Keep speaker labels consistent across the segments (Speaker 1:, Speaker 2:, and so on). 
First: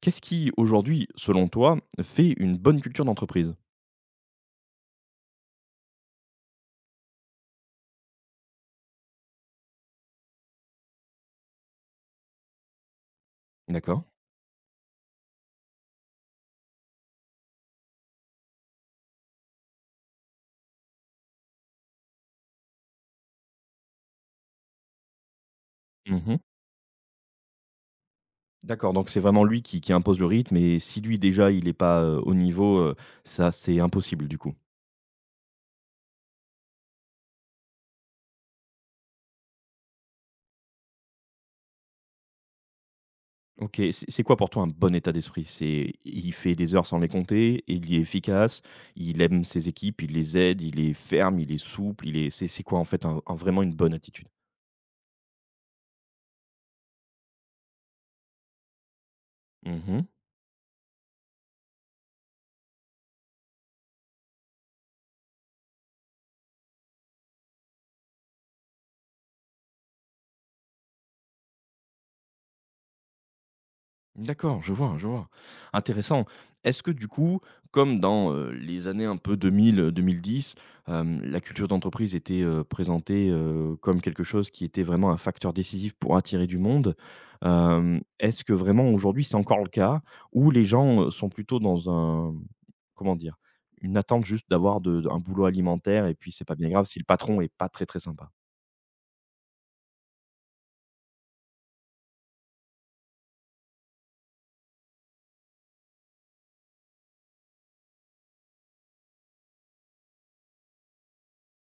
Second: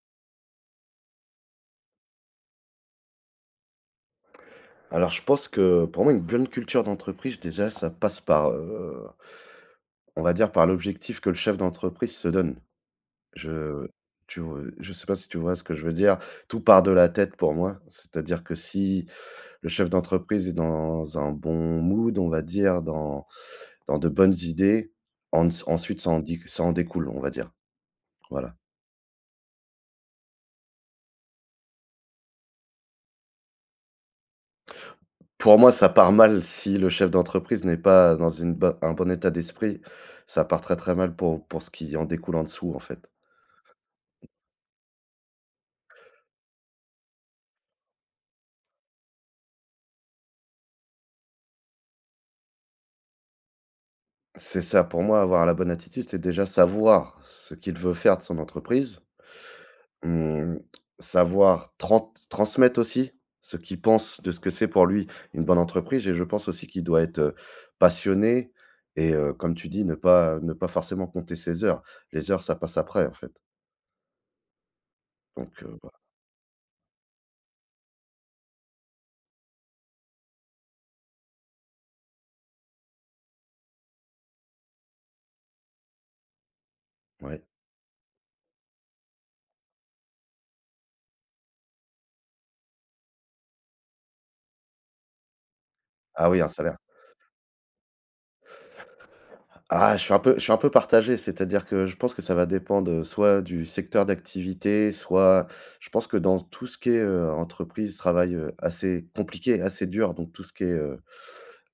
Speaker 1: Qu'est-ce qui, aujourd'hui, selon toi, fait une bonne culture d'entreprise?
Speaker 2: Alors je pense que pour moi, une bonne culture d'entreprise, déjà, ça passe par, on va dire par l'objectif que le chef d'entreprise se donne. Je
Speaker 1: D'accord.
Speaker 2: Tu vois? Je sais pas si tu vois ce que je veux dire? Tout part de la tête pour moi. C'est-à-dire que si le chef d'entreprise est dans un bon mood, on va dire, dans de bonnes idées, en ensuite ça en
Speaker 1: Mmh.
Speaker 2: dit ça en découle, on va dire. Voilà.
Speaker 1: D'accord, donc c'est vraiment lui qui impose le rythme et si lui, déjà, il n'est pas, au niveau, ça, c'est impossible, du coup?
Speaker 2: Pour moi, ça part mal si le chef d'entreprise n'est pas dans une bo un bon état d'esprit. Ça part très, très mal pour ce qui en découle en dessous, en fait.
Speaker 1: OK, c'est quoi pour toi un bon état d'esprit? C'est il fait des heures sans les compter, il est efficace, il aime ses équipes, il les aide, il est ferme, il est souple, il est c'est quoi, en fait, un vraiment une bonne attitude?
Speaker 2: C'est ça, pour moi, avoir la bonne attitude, c'est déjà savoir ce qu'il veut faire de son entreprise,
Speaker 1: Mmh.
Speaker 2: mmh, savoir transmettre aussi ce qu'il pense de ce que c'est pour lui une bonne entreprise et je pense aussi qu'il doit être, passionné et comme tu dis, ne pas forcément compter ses heures. Les heures, ça passe après, en fait,
Speaker 1: D'accord, je vois, je vois.
Speaker 2: donc
Speaker 1: Intéressant. Est-ce que du coup, comme dans, les années un peu 2000-2010, la culture d'entreprise était, présentée, comme quelque chose qui était vraiment un facteur décisif pour attirer du monde,
Speaker 2: ouais.
Speaker 1: est-ce que vraiment aujourd'hui c'est encore le cas? Ou les gens, sont plutôt dans un comment dire? Une attente juste d'avoir de d'un boulot alimentaire et
Speaker 2: Ah
Speaker 1: puis
Speaker 2: oui,
Speaker 1: c'est
Speaker 2: un
Speaker 1: pas bien
Speaker 2: salaire.
Speaker 1: grave si le patron est pas très, très sympa?
Speaker 2: Ah, je suis un peu partagé, c'est-à-dire que je pense que ça va dépendre, soit du secteur d'activité, soit je pense que dans tout ce qui est, entreprise, travail, assez compliqué, assez dur, donc tout ce qui est, heu,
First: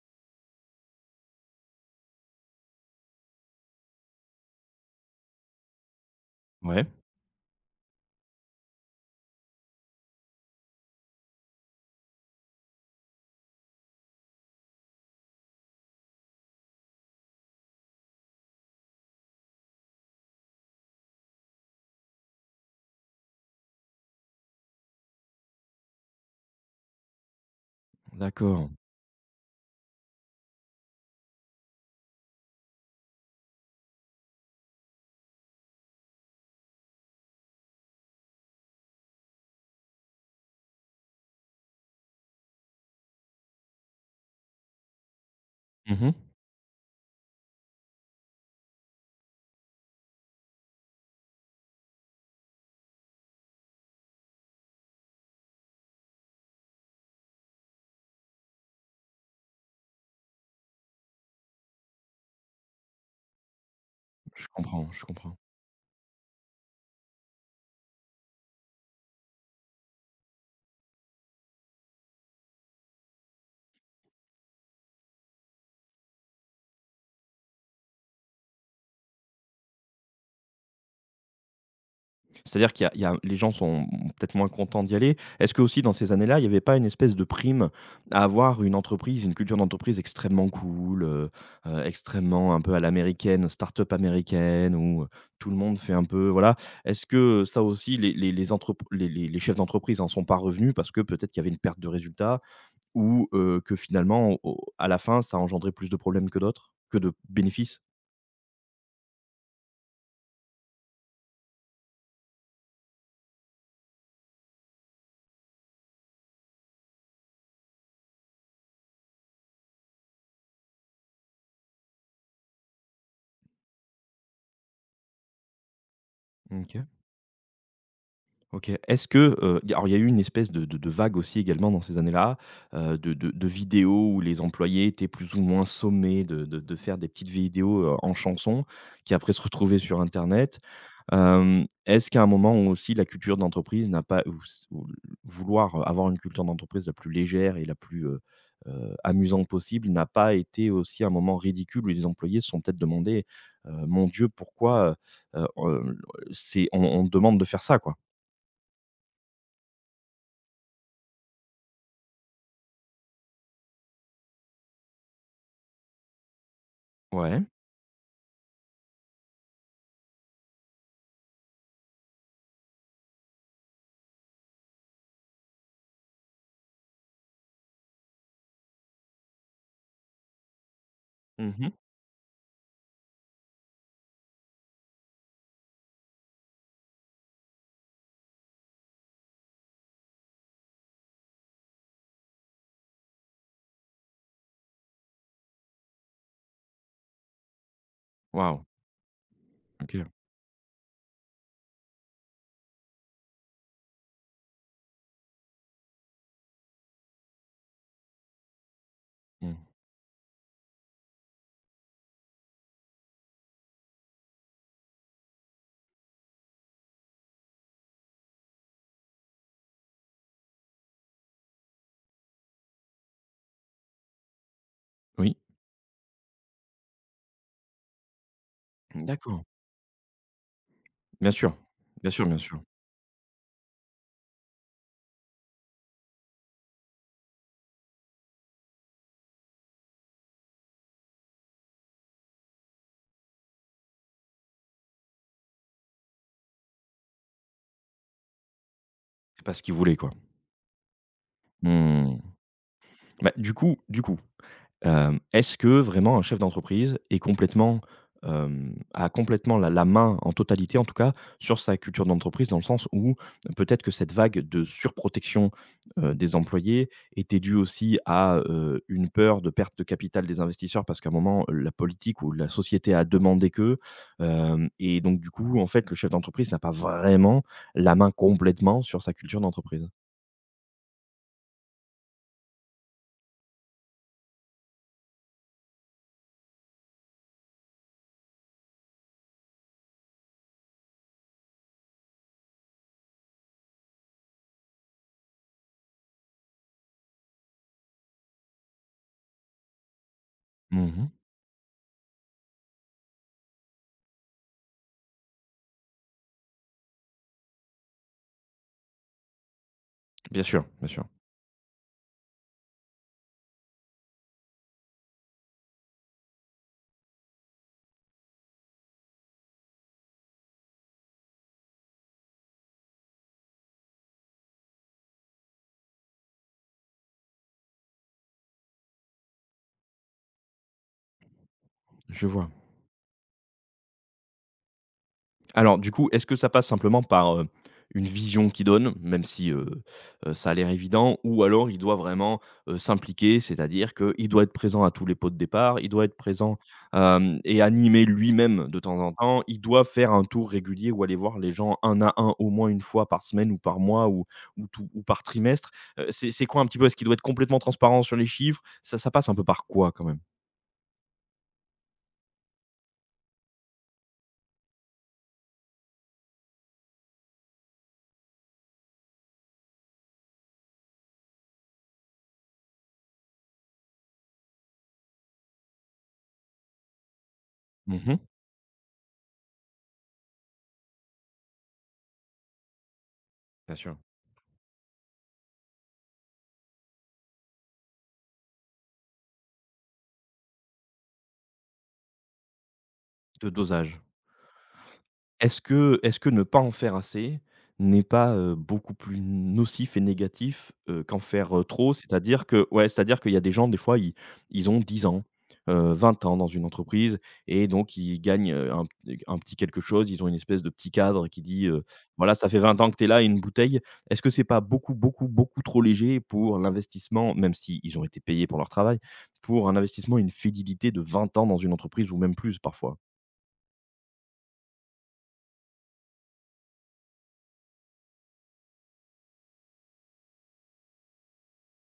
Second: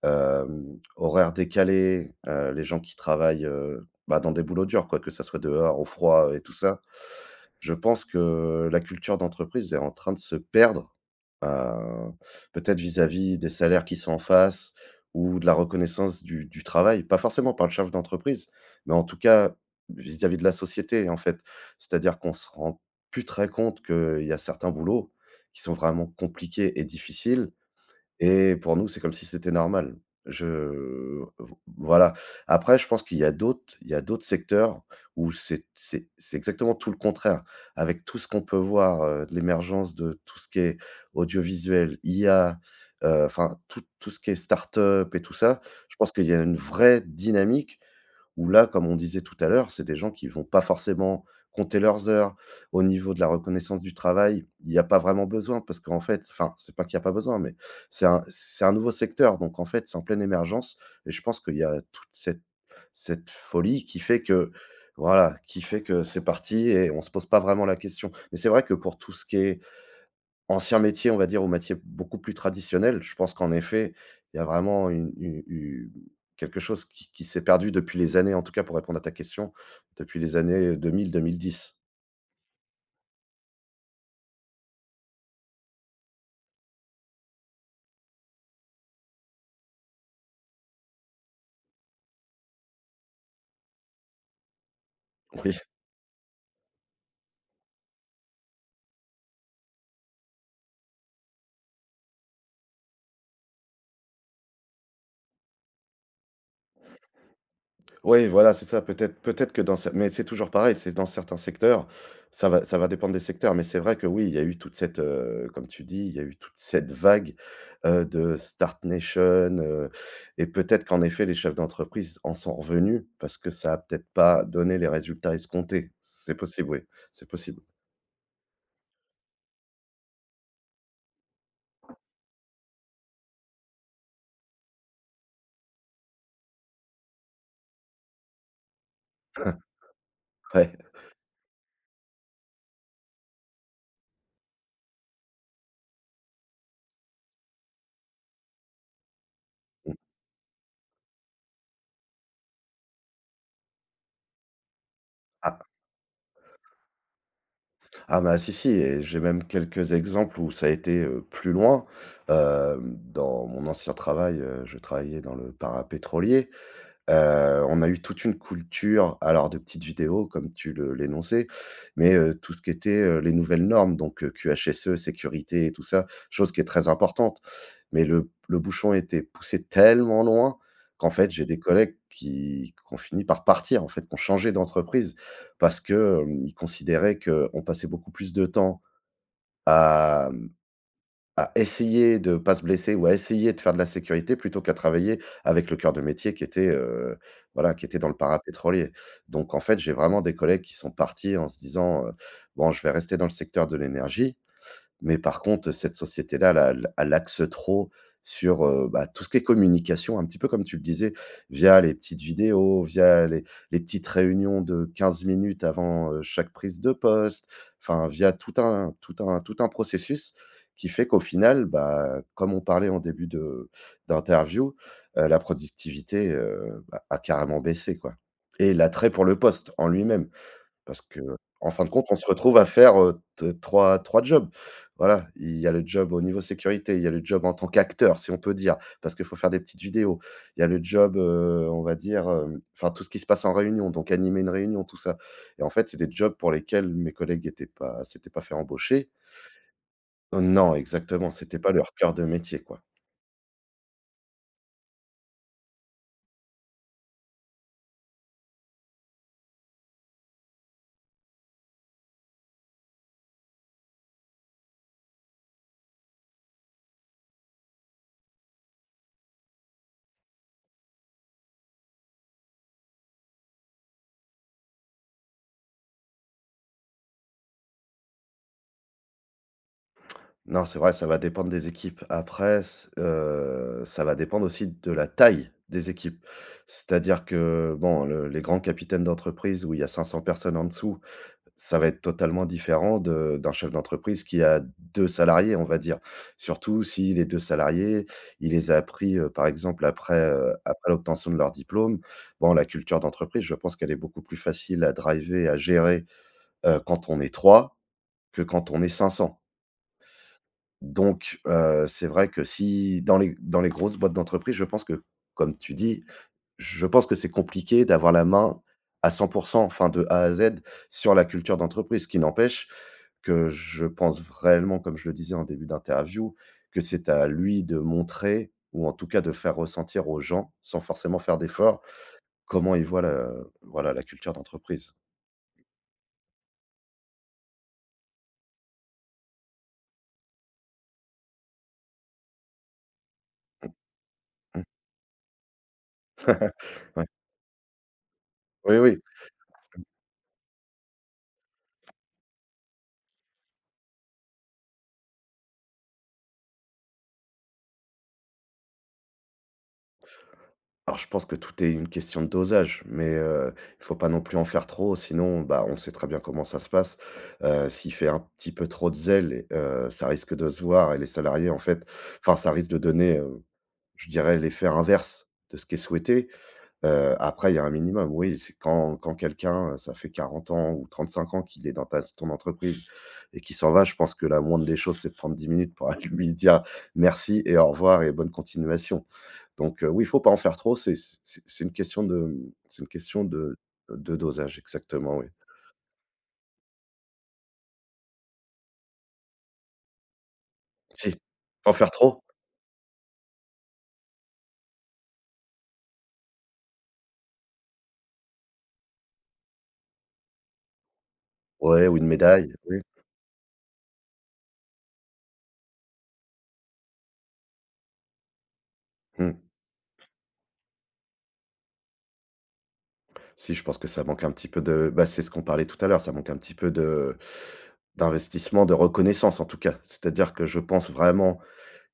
Speaker 2: hem, horaires décalés, les gens qui travaillent, bah, dans des boulots durs quoi, que ça soit dehors, au froid et tout ça.
Speaker 1: Ouais,
Speaker 2: Je pense que la culture d'entreprise est en train de se perdre, heu, peut-être vis-à-vis des salaires qui sont en face, ou de la reconnaissance du travail, pas forcément par le chef d'entreprise, mais en tout cas vis-à-vis de la société, en fait. C'est-à-dire qu'on se rend plus très compte qu'il y a certains boulots qui sont vraiment compliqués et difficiles et
Speaker 1: d'accord.
Speaker 2: pour nous, c'est comme si c'était normal. Je Voilà. Après, je pense qu'il y a d'autres il y a d'autres secteurs où c'est exactement tout le contraire. Avec tout ce qu'on peut voir, de l'émergence de tout ce qui est audiovisuel, IA, enfin tout ce qui est start-up et tout ça, je pense
Speaker 1: Mmh.
Speaker 2: qu'il y a une vraie dynamique où là, comme on disait tout à l'heure, c'est des gens qui vont pas forcément compter leurs heures. Au niveau de la reconnaissance du travail, il y a pas vraiment besoin parce qu'en fait enfin, c'est pas qu'il y a pas besoin, mais c'est un nouveau secteur, donc en fait, c'est en pleine émergence et je pense qu'il y a toute cette folie qui fait
Speaker 1: Je
Speaker 2: que
Speaker 1: comprends, je
Speaker 2: voilà,
Speaker 1: comprends.
Speaker 2: qui fait que c'est parti et on se pose pas vraiment la question. Mais c'est vrai que pour tout ce qui est ancien métier, on va dire, ou métier beaucoup plus traditionnel, je pense qu'en effet, il y a vraiment une u u quelque chose qui s'est perdu depuis les années, en tout cas pour répondre à ta question, depuis les années 2000 2010.
Speaker 1: C'est-à-dire qu'il y a les gens sont peut-être moins contents d'y aller. Est-ce que aussi dans ces années-là, il n'y avait pas une espèce de prime à avoir une entreprise, une culture d'entreprise extrêmement cool, extrêmement un peu à l'américaine, start-up américaine où, tout
Speaker 2: Oui.
Speaker 1: le monde fait un peu voilà? Est-ce que, ça aussi les entrep les chefs d'entreprise en sont pas revenus parce que peut-être qu'il y avait une perte de résultats ou, que finalement à la fin ça engendrait plus de problèmes que d'autres que de bénéfices?
Speaker 2: Oui, voilà, c'est ça. Peut-être que dans cer mais c'est toujours pareil, c'est dans certains secteurs, ça va dépendre des secteurs, mais c'est vrai que oui, il y a eu toute cette, comme tu dis, il y a eu toute cette vague, de Start Nation, heu et peut-être qu'en effet, les chefs d'entreprise en sont revenus parce que ça a peut-être pas donné les résultats escomptés. C'est possible, oui,
Speaker 1: OK.
Speaker 2: c'est possible.
Speaker 1: OK. Est-ce que, y alors il y a eu une espèce de vague aussi également dans ces années-là, de vidéos où les employés étaient plus ou moins sommés de faire des petites vidéos, en chansons qui après se retrouvaient sur internet.
Speaker 2: Ouais.
Speaker 1: Est-ce qu'à un moment où aussi la culture d'entreprise n'a pas ou s ou l vouloir avoir une culture d'entreprise la plus légère et la plus, amusante possible
Speaker 2: Mmh.
Speaker 1: n'a pas été aussi un moment ridicule où les employés se sont peut-être demandés, «Mon Dieu pourquoi, heu
Speaker 2: Ah
Speaker 1: heu, c'est on demande de faire ça quoi?»
Speaker 2: ah bah, si, si et j'ai même quelques exemples où ça a été, plus loin. Hem, dans mon ancien travail, je travaillais dans le parapétrolier.
Speaker 1: Ouais.
Speaker 2: On a eu toute une culture, alors de petites vidéos comme tu le l'énonçais, mais tout ce qui était, les nouvelles normes, donc QHSE, sécurité et tout ça, chose qui est très importante. Mais le bouchon était poussé tellement loin qu'en fait, j'ai des
Speaker 1: Mmh.
Speaker 2: collègues qui ont fini par partir, en fait, qui ont changé d'entreprise parce que, ils considéraient qu'on passait beaucoup plus de temps à, mmh à essayer de pas se blesser ou à essayer de faire de la sécurité plutôt qu'à travailler avec le cœur de métier qui était, voilà, qui était dans le
Speaker 1: Waouh!
Speaker 2: parapétrolier. Donc en fait, j'ai
Speaker 1: OK.
Speaker 2: vraiment des collègues qui sont partis en se disant, «Bon, je vais rester dans le secteur de l'énergie.» Mais par contre, cette société-là, elle a l elle axe trop sur, bah, tout ce qui est
Speaker 1: Mmh.
Speaker 2: communication, un petit peu comme tu le disais, via les petites vidéos, via les petites réunions de 15 minutes avant, chaque prise de poste, enfin via tout un processus qui fait qu'au final, bah, comme on parlait en début de d'interview,
Speaker 1: Oui.
Speaker 2: la productivité, bah, a carrément baissé, quoi, et l'attrait pour le
Speaker 1: D'accord.
Speaker 2: poste en lui-même. Parce que
Speaker 1: Bien sûr.
Speaker 2: en fin de compte,
Speaker 1: Bien
Speaker 2: on se
Speaker 1: sûr, bien
Speaker 2: retrouve
Speaker 1: sûr.
Speaker 2: à faire, 3 jobs. Voilà, il y a le job au niveau sécurité, il y a le job en tant qu'acteur, si on peut dire, parce qu'il faut faire des petites vidéos. Il y a le job, on va dire, enfin tout ce qui se passe en réunion, donc animer une réunion, tout ça et en fait, c'est des jobs pour lesquels mes collègues n'étaient pas s'étaient pas fait embaucher.
Speaker 1: C'est pas ce qu'il voulait, quoi.
Speaker 2: Non, exactement, c'était pas leur cœur de
Speaker 1: Mmh.
Speaker 2: métier, quoi.
Speaker 1: Bah, est-ce que vraiment un chef d'entreprise est complètement, a complètement la main en totalité en tout cas sur sa culture d'entreprise? Dans le sens où peut-être que cette vague de surprotection, des employés était due aussi à, une peur de perte de capital des investisseurs parce qu'à un moment, la politique ou la société a demandé que, hem et donc du coup, en fait, le chef d'entreprise n'a pas vraiment la main complètement sur sa culture d'entreprise.
Speaker 2: Non, c'est vrai, ça va dépendre des équipes. Après, s ça va dépendre aussi de la taille des équipes. C'est-à-dire que, bon, le les grands capitaines d'entreprise où il y a 500 personnes en dessous, ça va être totalement différent de d'un chef d'entreprise qui a 2 salariés, on va dire. Surtout si les 2 salariés, il les a pris, par exemple après, après
Speaker 1: Mmh.
Speaker 2: l'obtention de leur diplôme. Bon, la culture d'entreprise, je pense qu'elle est beaucoup plus facile à driver, à gérer, quand on est 3 que quand on est 500.
Speaker 1: Bien sûr, bien sûr.
Speaker 2: Donc, c'est vrai que si dans les grosses boîtes d'entreprise, je pense que, comme tu dis, je pense que c'est compliqué d'avoir la main à 100, enfin de A à Z sur la culture d'entreprise. Ce qui n'empêche que je pense réellement, comme je le disais en début d'interview, que c'est à lui de montrer ou en tout cas de faire ressentir aux gens, sans forcément faire d'efforts,
Speaker 1: Je vois.
Speaker 2: comment il voit la voilà la culture d'entreprise.
Speaker 1: Alors du coup, est-ce que ça passe simplement par, une vision qu'ils donne, même si, ça a l'air évident ou alors il doit vraiment, s'impliquer? C'est-à-dire qu'il doit être
Speaker 2: Mmh,
Speaker 1: présent à tous les pots de départ, il doit être présent,
Speaker 2: ouais.
Speaker 1: hem et animer lui-même de
Speaker 2: Oui,
Speaker 1: temps
Speaker 2: oui.
Speaker 1: en temps, il doit faire un tour régulier ou aller voir les gens un à un au moins une fois par semaine ou par mois ou tout ou par trimestre? C'est quoi un petit peu? Est-ce qu'il doit être complètement transparent sur les chiffres? Ça passe un peu par quoi quand même?
Speaker 2: Alors je pense que tout est une question de dosage, mais il faut pas non plus en faire trop, sinon, bah, on sait très bien comment ça se passe. S'il fait un petit peu trop de zèle et ça risque de se voir et les salariés en fait enfin ça risque de donner, je dirais l'effet inverse de ce qui est souhaité. Après il y a un minimum,
Speaker 1: Mmh.
Speaker 2: oui, c'est quand quelqu'un, ça fait 40 ans ou 35 ans qu'il est dans ta ton entreprise et qui s'en
Speaker 1: Bien
Speaker 2: va, je
Speaker 1: sûr.
Speaker 2: pense que la moindre des choses, c'est de prendre 10 minutes pour aller lui dire: «Merci et au revoir et bonne continuation.» Donc oui, il faut pas en faire trop, c'est une question de, c'est une question
Speaker 1: Le dosage.
Speaker 2: de dosage exactement, oui.
Speaker 1: Est-ce que ne pas en faire assez n'est pas, beaucoup plus nocif et négatif,
Speaker 2: Si,
Speaker 1: qu'en faire,
Speaker 2: en faire
Speaker 1: trop?
Speaker 2: trop?
Speaker 1: C'est-à-dire que ouais, c'est-à-dire qu'il y a des gens, des fois, ils ont 10 ans, 20 ans dans une entreprise et donc ils gagnent, un petit quelque chose. Ils ont une espèce de petit cadre qui dit,
Speaker 2: Ouais, ou une
Speaker 1: «Voilà, ça
Speaker 2: médaille,
Speaker 1: fait 20
Speaker 2: oui.
Speaker 1: ans que tu es là et une bouteille». Est-ce que c'est pas beaucoup, beaucoup, beaucoup trop léger pour l'investissement, même si ils ont été payés pour leur travail,
Speaker 2: Mmh.
Speaker 1: pour un investissement, une fidélité de 20 ans dans une entreprise ou même plus parfois?
Speaker 2: Si, je pense que ça manque un petit peu de bah, c'est ce qu'on parlait tout à l'heure, ça manque un petit peu de d'investissement, de reconnaissance en tout cas. C'est-à-dire que je pense vraiment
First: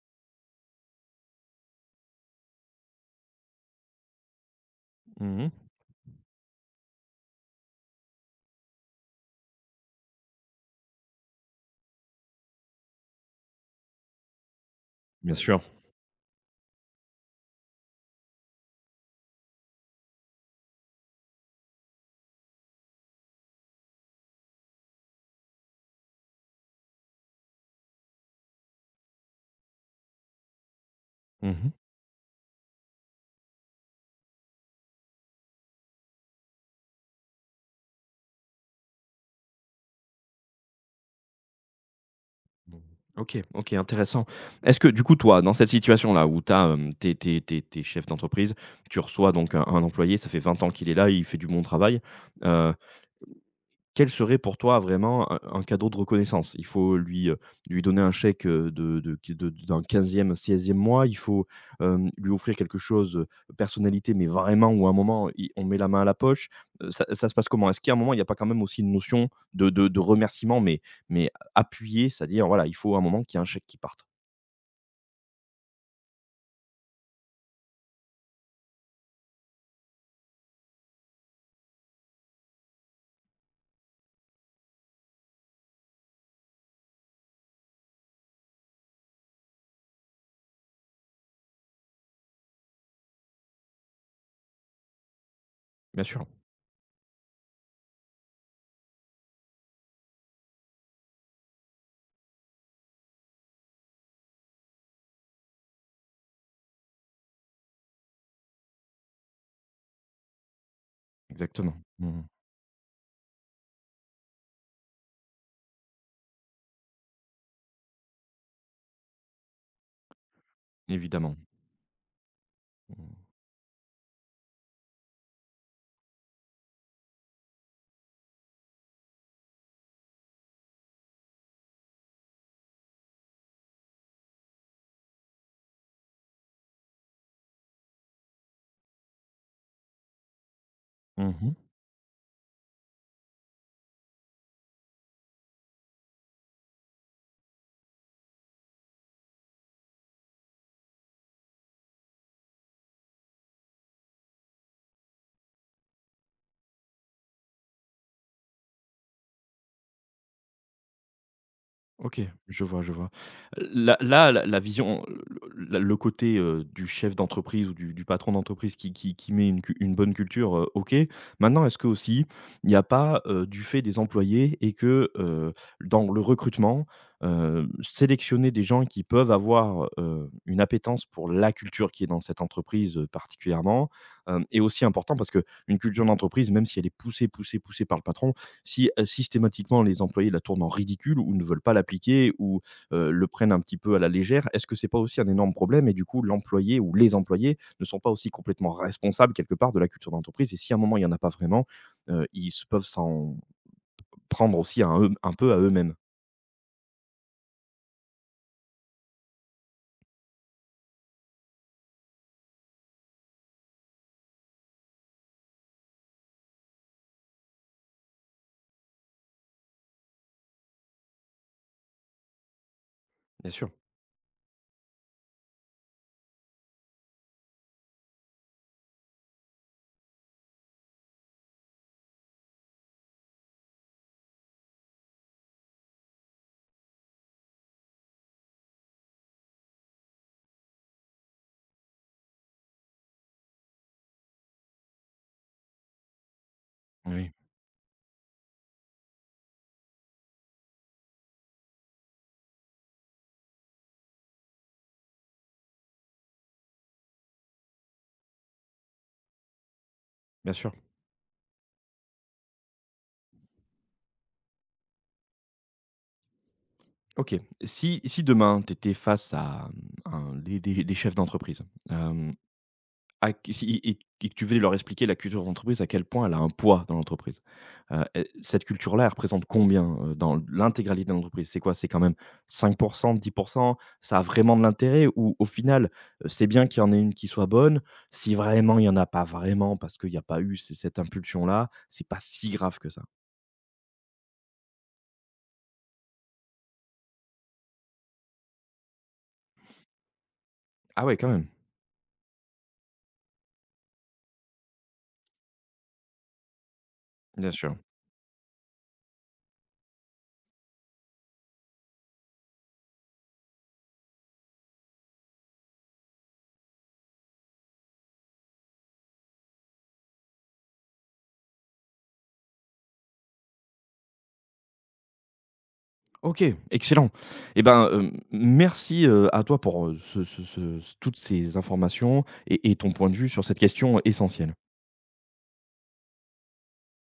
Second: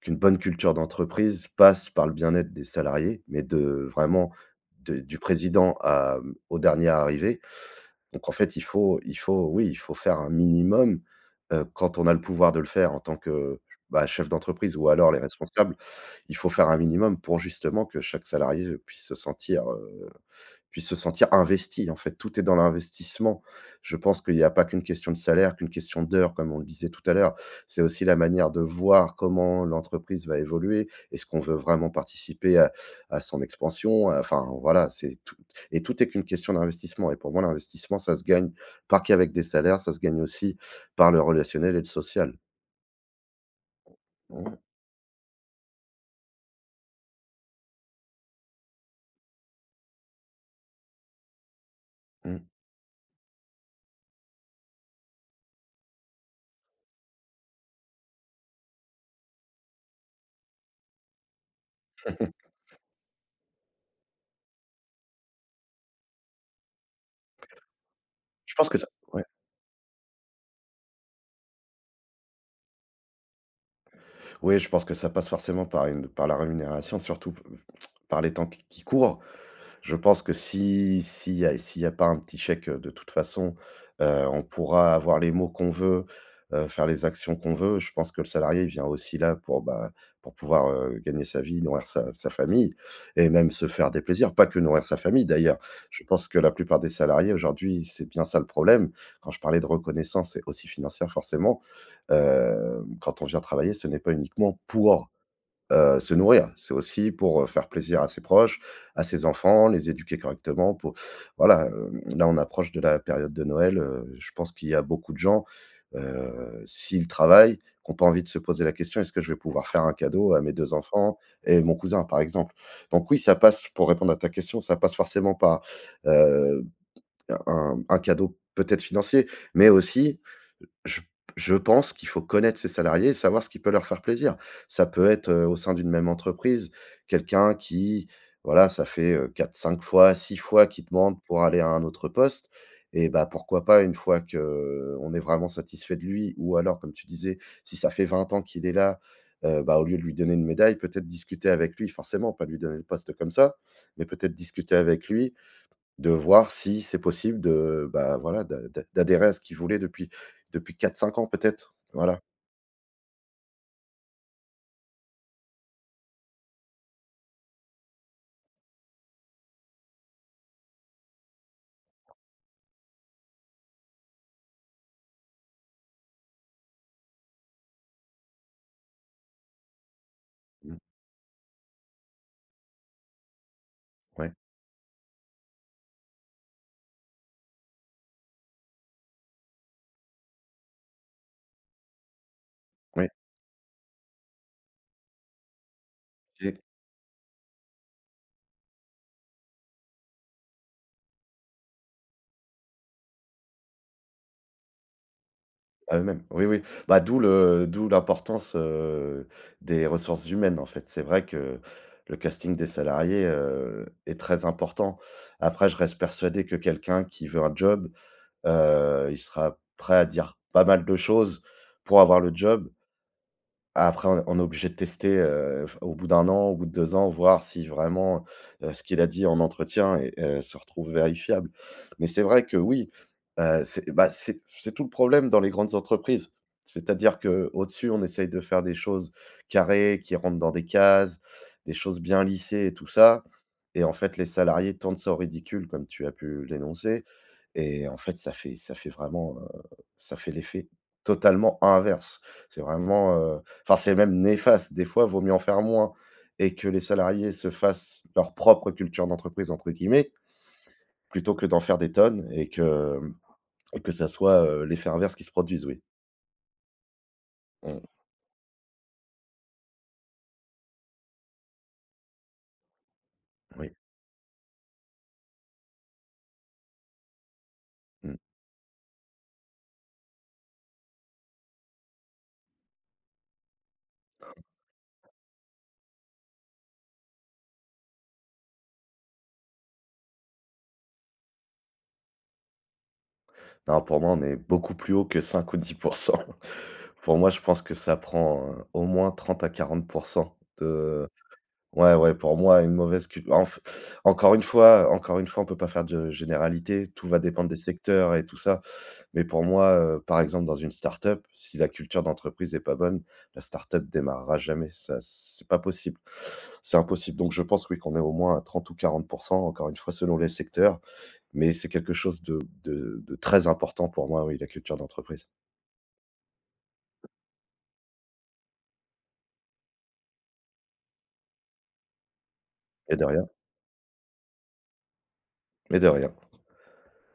Speaker 2: qu'une bonne culture d'entreprise passe par le bien-être des salariés, mais de vraiment de du
Speaker 1: Mmh.
Speaker 2: président à au dernier arrivé. Donc en fait, il faut, oui, il faut faire un minimum, quand on a le pouvoir de le faire en tant que, bah, chef d'entreprise ou alors les
Speaker 1: Bien sûr.
Speaker 2: responsables, il faut faire un minimum pour justement que chaque salarié puisse se sentir investi, en fait, tout est dans l'investissement. Je pense qu'il n'y a pas qu'une question de salaire, qu'une question d'heures, comme on le disait tout à l'heure. C'est aussi la manière de voir comment l'entreprise va évoluer. Est-ce qu'on veut
Speaker 1: Mmh.
Speaker 2: vraiment participer à son expansion? Enfin, voilà, c'est tout et tout est qu'une question d'investissement et pour moi, l'investissement, ça se gagne pas qu'avec des salaires, ça se gagne aussi par le relationnel et le social.
Speaker 1: Mmh. OK, OK, intéressant.
Speaker 2: Mmh,
Speaker 1: Est-ce que du coup, toi, dans cette situation-là où tu es chef d'entreprise, tu reçois donc un employé, ça fait 20 ans qu'il est là, il fait du bon travail,
Speaker 2: mmh.
Speaker 1: quel serait pour toi vraiment un cadeau de reconnaissance? Il faut lui, lui donner un chèque, de qui de- d'un quinzième, seizième mois, il faut, lui offrir quelque chose, personnalité, mais vraiment où à un moment, i on met la main à la poche, ça se passe comment? Est-ce qu'à un moment, il n'y a pas quand
Speaker 2: Je
Speaker 1: même
Speaker 2: pense que
Speaker 1: aussi
Speaker 2: ça
Speaker 1: une
Speaker 2: Ouais.
Speaker 1: notion de remerciement, mais appuyée, c'est-à-dire voilà, il faut à un moment qu'il y ait un chèque qui parte?
Speaker 2: Oui, je pense que ça passe forcément par la rémunération, surtout p par les temps qui courent. Je pense que si s'il y a s'il y a pas un petit chèque, de toute façon, on pourra avoir les mots qu'on veut, faire les actions qu'on veut. Je pense que le salarié, il vient aussi là bah, pour pouvoir, gagner sa vie, nourrir sa famille et même se faire des plaisirs. Pas que nourrir sa famille d'ailleurs. Je
Speaker 1: Bien sûr,
Speaker 2: pense que la plupart des salariés aujourd'hui, c'est bien ça le problème. Quand je parlais de reconnaissance et aussi financière forcément, quand on vient travailler, ce n'est pas uniquement pour se nourrir, c'est aussi pour, faire plaisir à ses proches, à ses enfants, les éduquer correctement pour voilà,
Speaker 1: exactement. Mmh.
Speaker 2: là, on approche de la période de Noël. Je pense qu'il y a beaucoup de gens, s'ils travaillent, qui ont pas envie de se poser la question: «Est-ce que je vais pouvoir faire un cadeau à mes 2 enfants
Speaker 1: Évidemment.
Speaker 2: et mon cousin?» par exemple. Donc
Speaker 1: Mmh.
Speaker 2: oui, ça passe, pour répondre à ta question, ça passe forcément par, heu, un cadeau peut-être financier, mais aussi je je pense qu'il faut connaître ses salariés et savoir ce qui peut leur faire plaisir. Ça peut être, au sein d'une même entreprise, quelqu'un qui, voilà, ça fait, 4-5 fois, 6 fois qu'il demande pour
Speaker 1: Mmh.
Speaker 2: aller à un autre poste. Et bah, pourquoi pas une fois que on est vraiment satisfait de lui, ou alors, comme tu disais, si ça fait 20 ans qu'il est là, bah, au lieu de lui donner une médaille, peut-être discuter avec lui, forcément pas lui donner le poste comme ça, mais peut-être discuter avec lui, de voir si c'est possible de, bah, voilà, d'adhérer à ce qu'ils voulaient depuis 4 5 ans peut-être.
Speaker 1: OK,
Speaker 2: Voilà.
Speaker 1: je vois, je vois. La vision, le côté, du chef d'entreprise ou du patron d'entreprise qui met une bonne culture, OK. Maintenant, est-ce que aussi, il n'y a pas, du fait des employés et que, dans le recrutement, sélectionner des gens qui peuvent avoir, une
Speaker 2: Mmh.
Speaker 1: appétence pour la culture qui est dans cette entreprise, particulièrement,
Speaker 2: Ouais,
Speaker 1: est aussi important parce que une culture d'entreprise, même si elle est poussée, poussée, poussée par le patron, si systématiquement les employés la tournent en ridicule ou ne veulent pas l'appliquer ou
Speaker 2: ouais,
Speaker 1: le prennent un petit peu à la légère, est-ce que c'est pas aussi un énorme problème et du coup
Speaker 2: et
Speaker 1: l'employé ou les employés ne sont pas aussi complètement responsables quelque part de la culture d'entreprise et si à un moment il y en a pas vraiment, ils se peuvent s'en prendre aussi à eux un peu à eux-mêmes?
Speaker 2: à eux-mêmes. Oui, oui. Bah, d'où l'importance, des ressources humaines, en fait. C'est vrai que le casting des salariés, est très important. Après, je reste persuadé que quelqu'un qui veut un job, il sera prêt à dire pas mal de choses pour avoir le job.
Speaker 1: Bien sûr,
Speaker 2: Après, on est obligé de tester, au bout d'1 an, au bout de 2 ans, voir si vraiment, ce qu'il a dit en entretien se retrouve vérifiable. Mais c'est vrai que oui, c'est bah, c'est tout le problème dans les grandes entreprises. C'est-à-dire que au dessus on essaye de faire des choses carrées, qui rentrent dans des cases, des choses bien lissées et tout ça. Et en fait, les salariés tournent ça au ridicule, comme tu as pu l'énoncer.
Speaker 1: oui.
Speaker 2: Et en fait, ça fait l'effet totalement inverse. C'est vraiment, euh, Enfin, c'est même néfaste. Des fois, vaut mieux en faire moins et que les salariés se fassent leur «propre culture d'entreprise» entre guillemets,
Speaker 1: Bien sûr.
Speaker 2: plutôt que d'en faire des tonnes et que ça soit, l'effet inverse qui se produise, oui.
Speaker 1: OK.
Speaker 2: Mmh,
Speaker 1: Si demain tu étais face à, mmh, un des chefs d'entreprise, Ah qui
Speaker 2: oui,
Speaker 1: si et et que tu veux leur expliquer la culture d'entreprise, à quel point elle a un poids dans l'entreprise. Heu
Speaker 2: mmh.
Speaker 1: et cette culture-là, elle représente combien, dans l'intégralité de l'entreprise? C'est quoi? C'est quand même cinq pour cent, dix pour cent. Ça a vraiment de l'intérêt ou au final, c'est bien qu'il y en ait une qui soit bonne, si vraiment il y en a pas vraiment parce qu'il n'y a pas eu c cette impulsion-là, c'est pas si grave que ça?
Speaker 2: Non, pour moi, on est beaucoup plus haut que 5 ou 10 pour cent. Pour moi, je pense que ça prend, au moins 30 à 40 %
Speaker 1: Ah
Speaker 2: de.
Speaker 1: ouais, quand même,
Speaker 2: Ouais, ouais, pour moi, une mauvaise culture. Encore une fois, on peut pas faire de généralité, tout va dépendre
Speaker 1: bien
Speaker 2: des
Speaker 1: sûr.
Speaker 2: secteurs et tout ça. Mais pour moi, par exemple, dans une start-up, si la culture d'entreprise est pas bonne, la start-up démarrera jamais, ça c'est pas possible. C'est impossible. Donc je pense, oui, qu'on est au moins à 30 ou quarante pour cent. Encore une fois, selon les secteurs, mais c'est quelque chose de très important pour moi, oui, la culture d'entreprise.
Speaker 1: OK, excellent. Et ben, merci, à toi pour, ce ce ce toutes ces informations et ton
Speaker 2: Et de
Speaker 1: point de vue
Speaker 2: rien,
Speaker 1: sur cette question essentielle.
Speaker 2: et de rien.